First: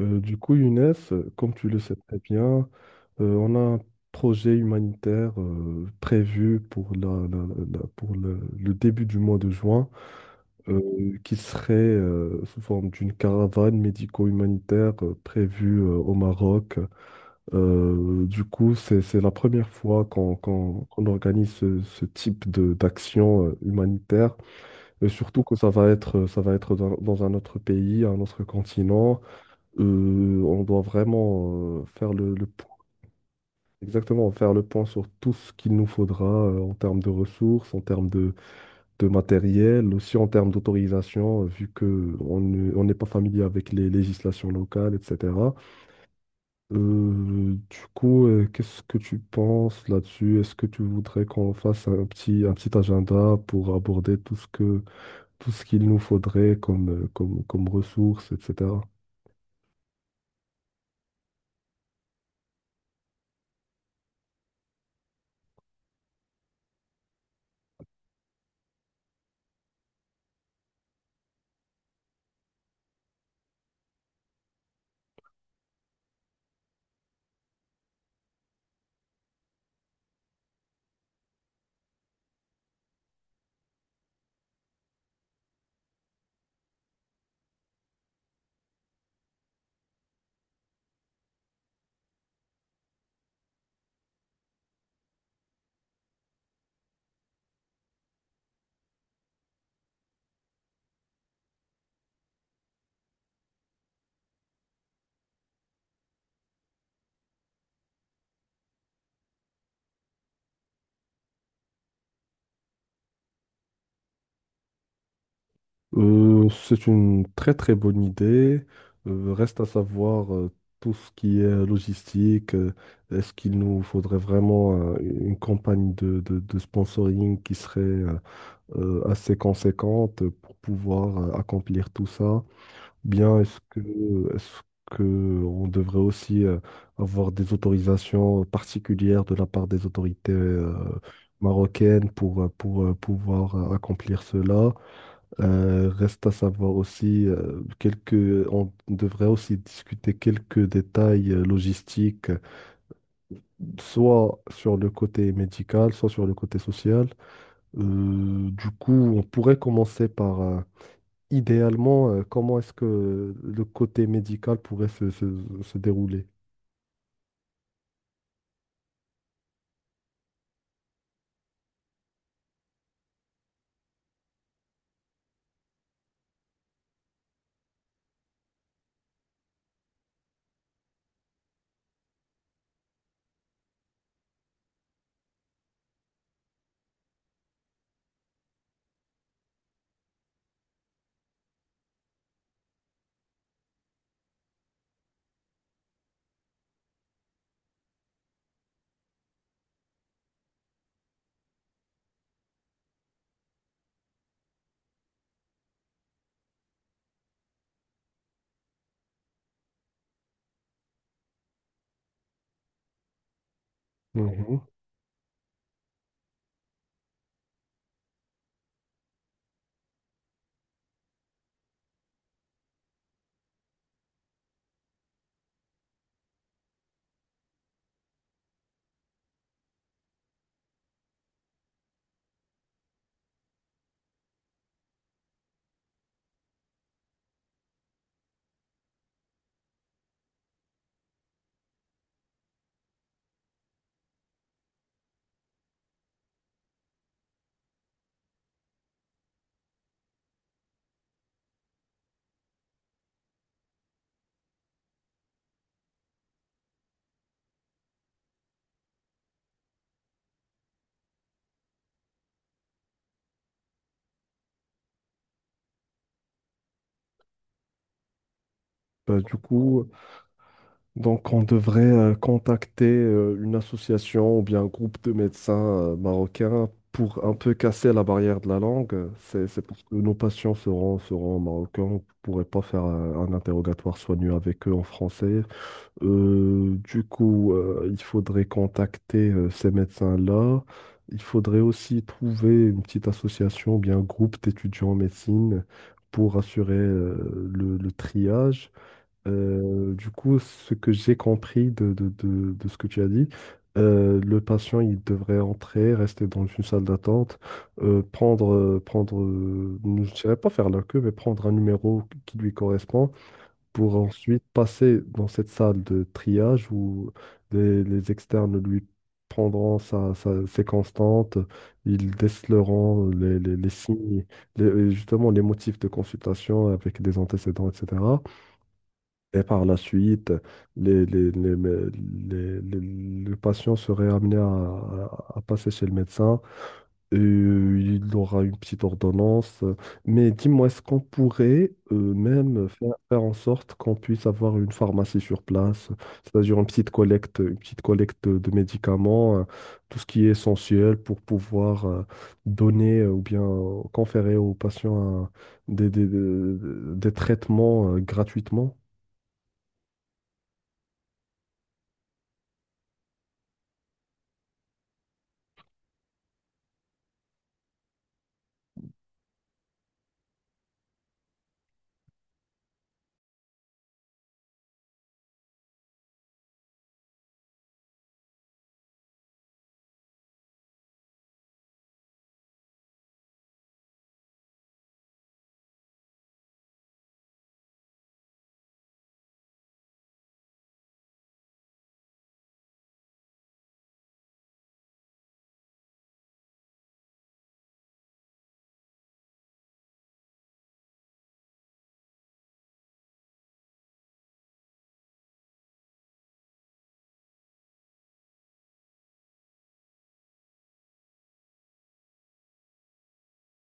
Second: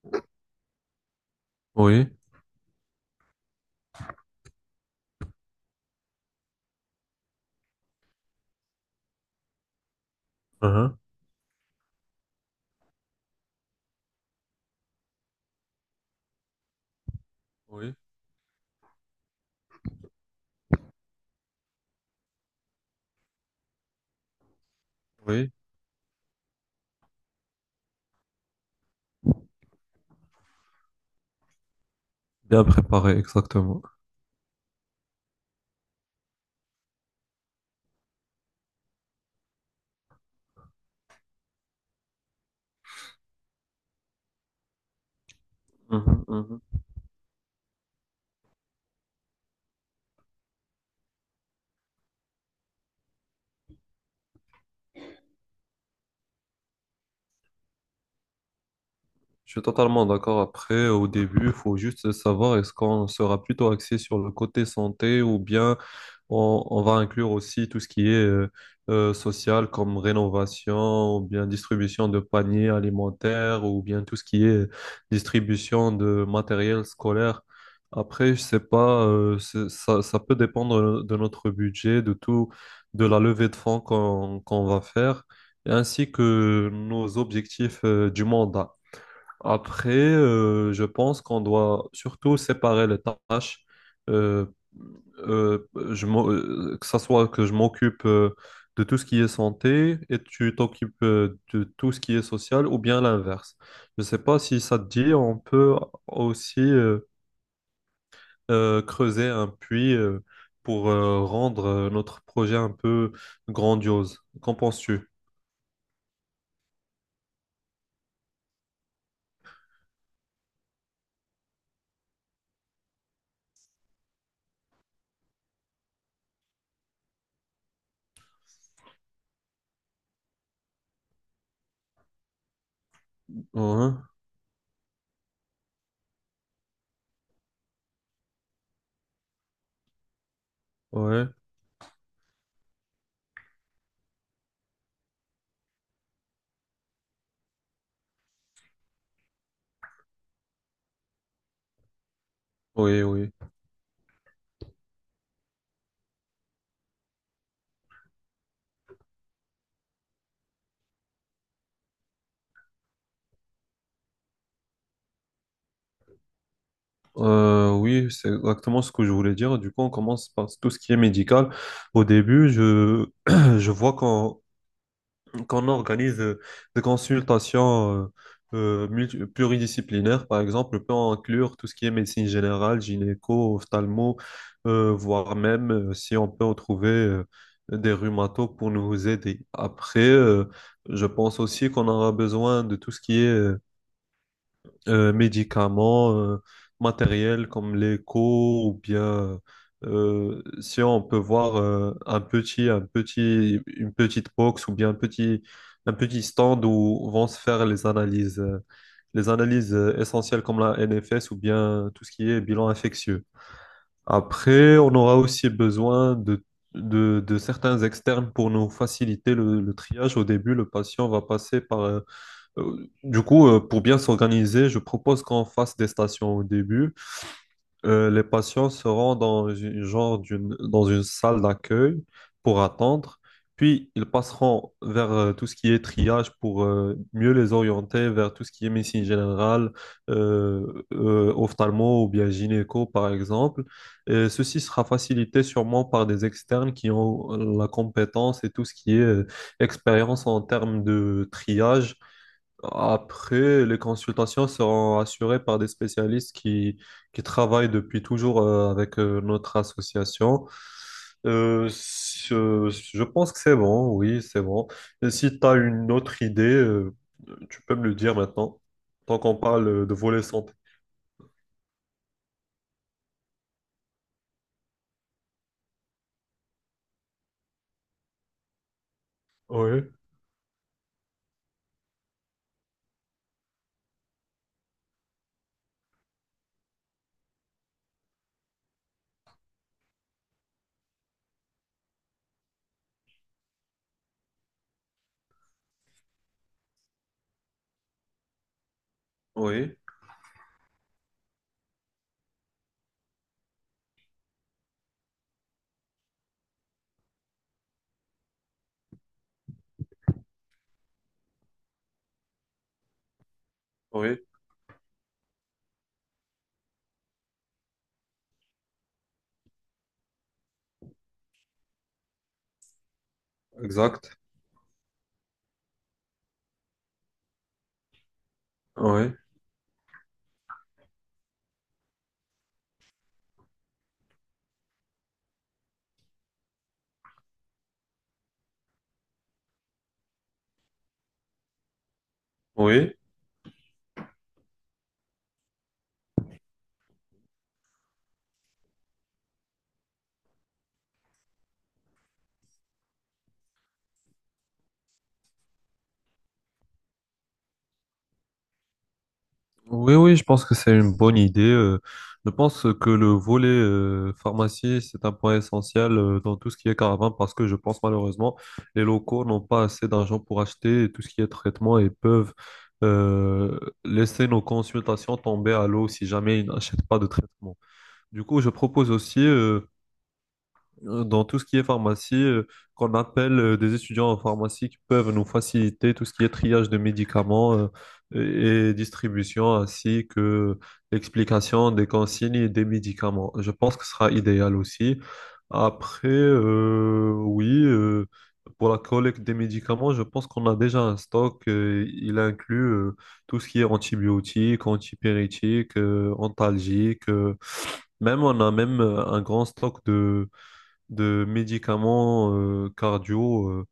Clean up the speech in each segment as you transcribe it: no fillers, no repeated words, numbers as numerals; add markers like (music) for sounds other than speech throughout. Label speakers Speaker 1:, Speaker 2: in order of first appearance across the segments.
Speaker 1: Younes, comme tu le sais
Speaker 2: Oui,
Speaker 1: très bien, on a un projet humanitaire prévu pour, pour le début du mois de juin,
Speaker 2: hein,
Speaker 1: qui serait sous forme d'une caravane médico-humanitaire prévue au Maroc.
Speaker 2: oui,
Speaker 1: C'est la première fois qu'on organise ce type d'action humanitaire, et surtout
Speaker 2: oui,
Speaker 1: que ça va être dans un autre pays, un autre continent. Euh, on doit vraiment faire le
Speaker 2: bien
Speaker 1: point.
Speaker 2: préparé, exactement.
Speaker 1: Exactement, faire le point sur tout ce qu'il nous faudra en termes de ressources, en termes de matériel, aussi en termes d'autorisation, vu que on n'est pas familier avec les législations locales, etc.
Speaker 2: Mhm, mhm.
Speaker 1: Qu'est-ce que tu penses là-dessus? Est-ce que tu voudrais qu'on fasse un petit agenda pour aborder tout ce qu'il nous faudrait comme, comme ressources, etc.
Speaker 2: Je suis totalement d'accord. Après, au début, il faut juste savoir est-ce qu'on sera plutôt axé sur le côté santé ou bien on va inclure aussi tout ce qui est social comme rénovation ou bien distribution de paniers alimentaires ou bien tout ce qui est distribution de matériel scolaire. Après, je sais pas, ça, ça peut dépendre de notre budget, de tout, de la levée de fonds qu'on va faire, ainsi que nos objectifs du mandat. Après, je pense qu'on doit surtout séparer les tâches. Euh, euh, que ça soit que je m'occupe de tout ce qui est santé et tu t'occupes de tout ce qui est social ou bien l'inverse. Je ne sais pas si ça te dit, on peut aussi creuser un puits pour rendre notre projet un peu grandiose. Qu'en penses-tu?
Speaker 1: C'est une très très bonne idée. Reste à savoir tout ce qui est logistique. Est-ce qu'il nous faudrait vraiment une campagne de sponsoring qui serait assez conséquente pour pouvoir accomplir tout ça? Bien,
Speaker 2: Hein,
Speaker 1: est-ce que on devrait aussi avoir des autorisations particulières de la part des autorités
Speaker 2: ouais,
Speaker 1: marocaines pour pouvoir accomplir cela? Reste à savoir aussi on devrait aussi discuter quelques détails logistiques,
Speaker 2: oui, oui.
Speaker 1: soit sur le côté médical, soit sur le côté social. On pourrait commencer par, idéalement, comment est-ce que le côté médical pourrait se dérouler.
Speaker 2: Oui, c'est exactement ce que je voulais dire. Du coup, on commence par tout ce qui est médical. Au début, je, (clears throat) je vois qu'on organise des consultations pluridisciplinaires. Par exemple, on peut inclure tout ce qui est médecine générale, gynéco, ophtalmo, voire même si on peut retrouver des rhumatos pour nous aider. Après, je pense aussi qu'on aura besoin de tout ce qui est médicaments, matériel comme l'écho ou bien, si on peut voir, un petit, une petite box ou bien un petit stand où vont se faire les analyses essentielles comme la NFS ou bien tout ce qui est bilan infectieux.
Speaker 1: Mhm.
Speaker 2: Après, on aura aussi besoin de certains externes pour nous faciliter le triage. Au début, le patient va passer par Du coup, pour bien s'organiser, je propose qu'on fasse des stations au début. Les patients seront dans une, genre d'une, dans une salle d'accueil pour attendre, puis ils passeront vers tout ce qui est triage pour mieux les orienter vers tout ce qui est médecine générale, ophtalmo ou bien gynéco, par exemple. Et ceci sera facilité sûrement par des externes qui ont la compétence et tout ce qui est expérience en termes de triage. Après, les consultations seront assurées par des spécialistes qui travaillent depuis toujours avec notre association. Je pense que c'est bon, oui, c'est bon. Et si tu as une autre idée, tu peux me le dire maintenant, tant
Speaker 1: Bah, du
Speaker 2: qu'on parle
Speaker 1: coup,
Speaker 2: de volet santé.
Speaker 1: Donc, on devrait contacter une association ou bien un groupe de médecins marocains pour un peu casser la barrière de la langue. C'est parce
Speaker 2: Oui,
Speaker 1: que nos patients seront, seront marocains. On ne pourrait pas faire un interrogatoire soigneux avec eux en français. Il faudrait contacter ces médecins-là. Il faudrait aussi trouver une petite association ou bien un groupe d'étudiants en médecine pour assurer le triage.
Speaker 2: oui,
Speaker 1: Ce que j'ai compris de ce que tu as dit, le patient, il devrait entrer, rester dans une salle d'attente, prendre, je ne dirais pas faire la queue, mais prendre un numéro qui lui correspond pour
Speaker 2: oui,
Speaker 1: ensuite passer dans cette salle de triage où les externes lui prendront ses constantes, ils déceleront les
Speaker 2: exact.
Speaker 1: signes, les- justement les motifs de consultation avec des antécédents, etc.
Speaker 2: Oui,
Speaker 1: Et par la suite, les, les, les, les- les- les- le patient serait amené à passer chez le médecin. Et, il aura une petite ordonnance. Mais dis-moi, est-ce qu'on pourrait même
Speaker 2: oui.
Speaker 1: faire en sorte qu'on puisse avoir une pharmacie sur place, c'est-à-dire une petite collecte de médicaments, tout ce qui est essentiel pour pouvoir donner ou bien conférer aux patients des traitements gratuitement?
Speaker 2: Oui, oui, je pense que c'est une bonne idée. Je pense que le volet pharmacie, c'est un point essentiel dans tout ce qui est caravane, parce que je pense malheureusement, les locaux n'ont pas assez d'argent pour acheter tout ce qui est traitement et peuvent euh, laisser nos consultations tomber à l'eau si jamais ils n'achètent pas de traitement. Du coup, je propose aussi dans tout ce qui est pharmacie, qu'on appelle des étudiants en pharmacie qui peuvent nous faciliter tout ce qui est triage de médicaments, et distribution, ainsi que l'explication des consignes et des médicaments. Je pense que ce sera idéal aussi. Après, oui, pour la collecte des médicaments, je pense qu'on a déjà un stock. Il inclut tout ce qui est antibiotiques, antipyrétiques, antalgiques. Même on a même un grand stock de médicaments cardio.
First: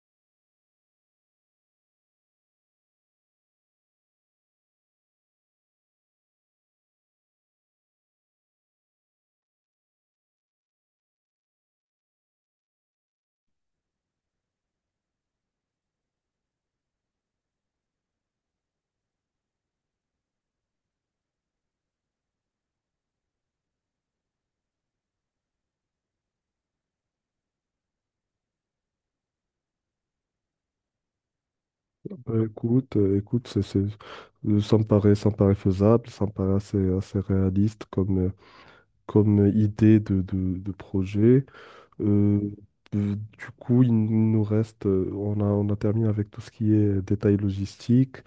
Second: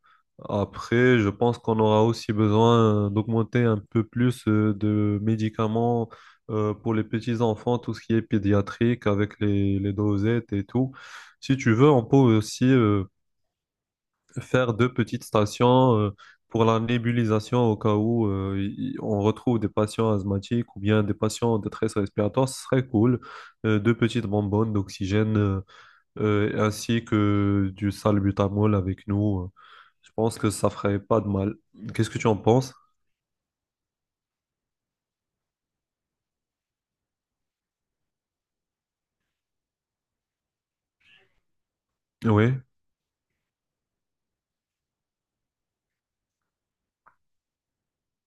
Speaker 2: Après, je pense qu'on aura aussi besoin d'augmenter un peu plus de médicaments pour les petits enfants, tout ce qui est pédiatrique avec les dosettes et tout. Si tu veux, on peut aussi faire deux petites stations pour la nébulisation au cas où on retrouve des patients asthmatiques ou bien des patients en détresse respiratoire. Ce serait cool. Deux petites bonbonnes d'oxygène, ainsi que du salbutamol avec nous. Je pense que ça ferait pas de mal. Qu'est-ce que tu en
Speaker 1: Ouais,
Speaker 2: penses?
Speaker 1: écoute, écoute, ça me paraît faisable, ça me paraît assez, assez réaliste comme, comme idée de projet. Euh,
Speaker 2: Oui,
Speaker 1: il nous reste, on a terminé avec tout ce qui est détail logistique.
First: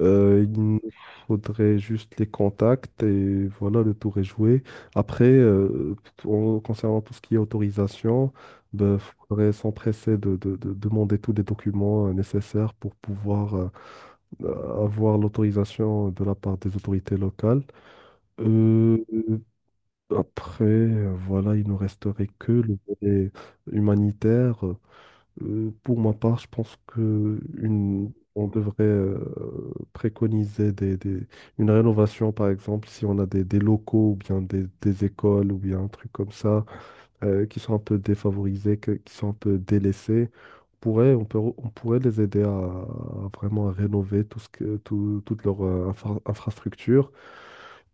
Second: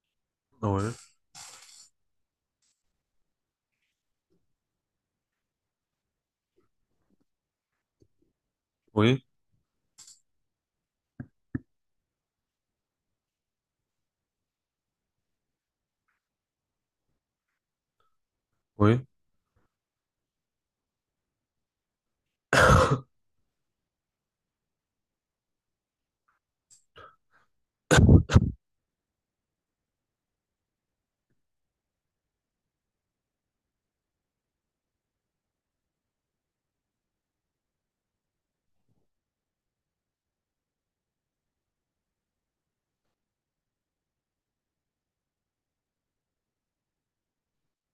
Speaker 1: Il nous
Speaker 2: oui,
Speaker 1: faudrait juste les contacts et voilà, le tour est joué. Après, concernant tout ce qui est autorisation, il
Speaker 2: oui,
Speaker 1: faudrait s'empresser de demander tous les documents nécessaires pour pouvoir avoir l'autorisation de la part des autorités locales. Euh,
Speaker 2: oui,
Speaker 1: voilà, il ne resterait que le volet humanitaire. Pour ma part, je pense que une, on devrait préconiser une rénovation, par exemple, si on a des locaux ou bien des écoles ou bien un truc comme ça qui sont un peu défavorisés, que- qui sont un peu délaissés. On pourrait les aider à vraiment à rénover toute leur infrastructure.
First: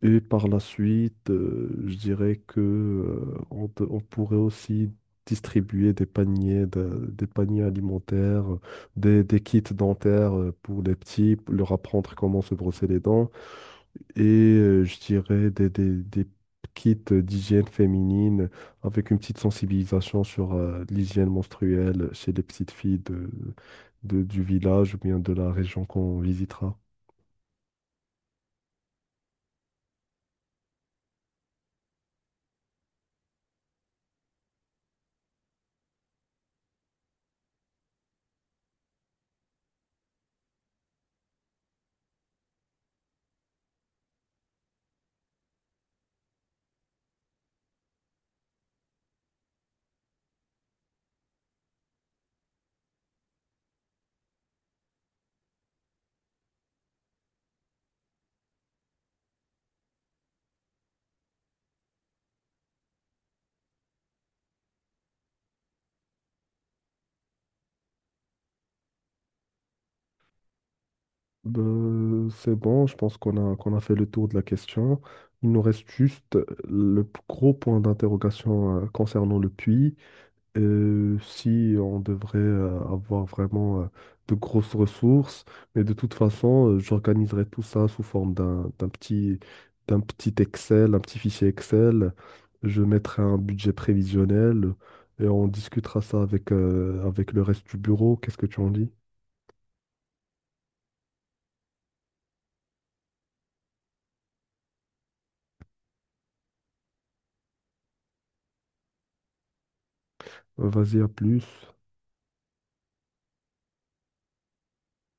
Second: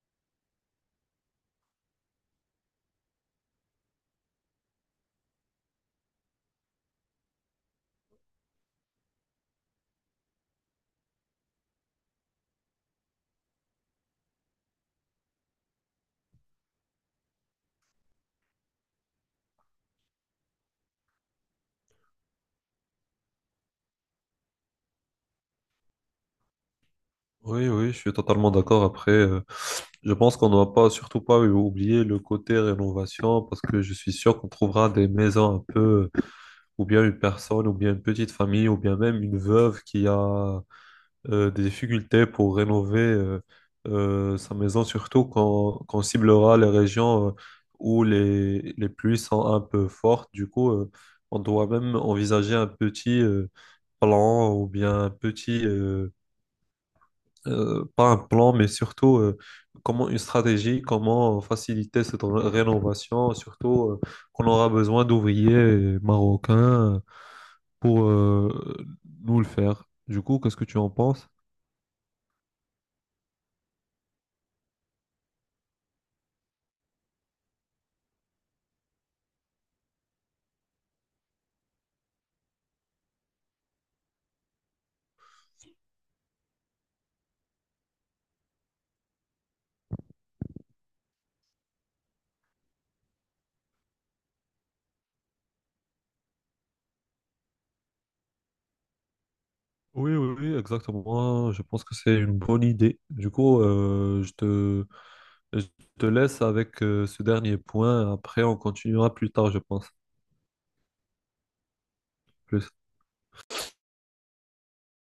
Speaker 1: Et par la suite, je dirais que, on pourrait aussi distribuer des paniers, des paniers alimentaires, des kits dentaires pour les petits, pour leur apprendre comment se brosser les dents et je dirais des kits d'hygiène féminine avec une petite sensibilisation sur l'hygiène menstruelle chez les petites filles du village ou bien de la région qu'on visitera.
Speaker 2: oui, oui, je suis totalement d'accord. Après, je pense qu'on ne doit pas, surtout pas oublier le côté rénovation, parce que je suis sûr qu'on trouvera des maisons un peu, ou bien une personne, ou bien une petite famille, ou bien même une veuve qui a des difficultés pour rénover sa maison, surtout quand, quand on ciblera les régions où les pluies sont un peu fortes. Du coup, on doit même envisager un petit plan ou bien un petit, pas un plan, mais surtout comment une stratégie, comment faciliter cette rénovation, surtout qu'on aura besoin d'ouvriers marocains pour nous le faire. Du coup, qu'est-ce que tu en penses?
Speaker 1: Ben, c'est bon, je pense qu'on a fait le tour de la question. Il nous reste juste le gros point d'interrogation concernant le puits. Si on devrait avoir vraiment de grosses ressources, mais de toute façon, j'organiserai tout ça sous forme d'un petit Excel, un petit fichier Excel. Je mettrai un budget prévisionnel et on discutera ça avec, avec le reste du bureau. Qu'est-ce que tu en dis?
Speaker 2: Oui, oui, oui, exactement. Je pense que c'est une bonne idée. Du coup, je te laisse avec ce dernier point. Après, on continuera plus tard, je pense.
Speaker 1: Vas-y, à plus.
Speaker 2: Plus.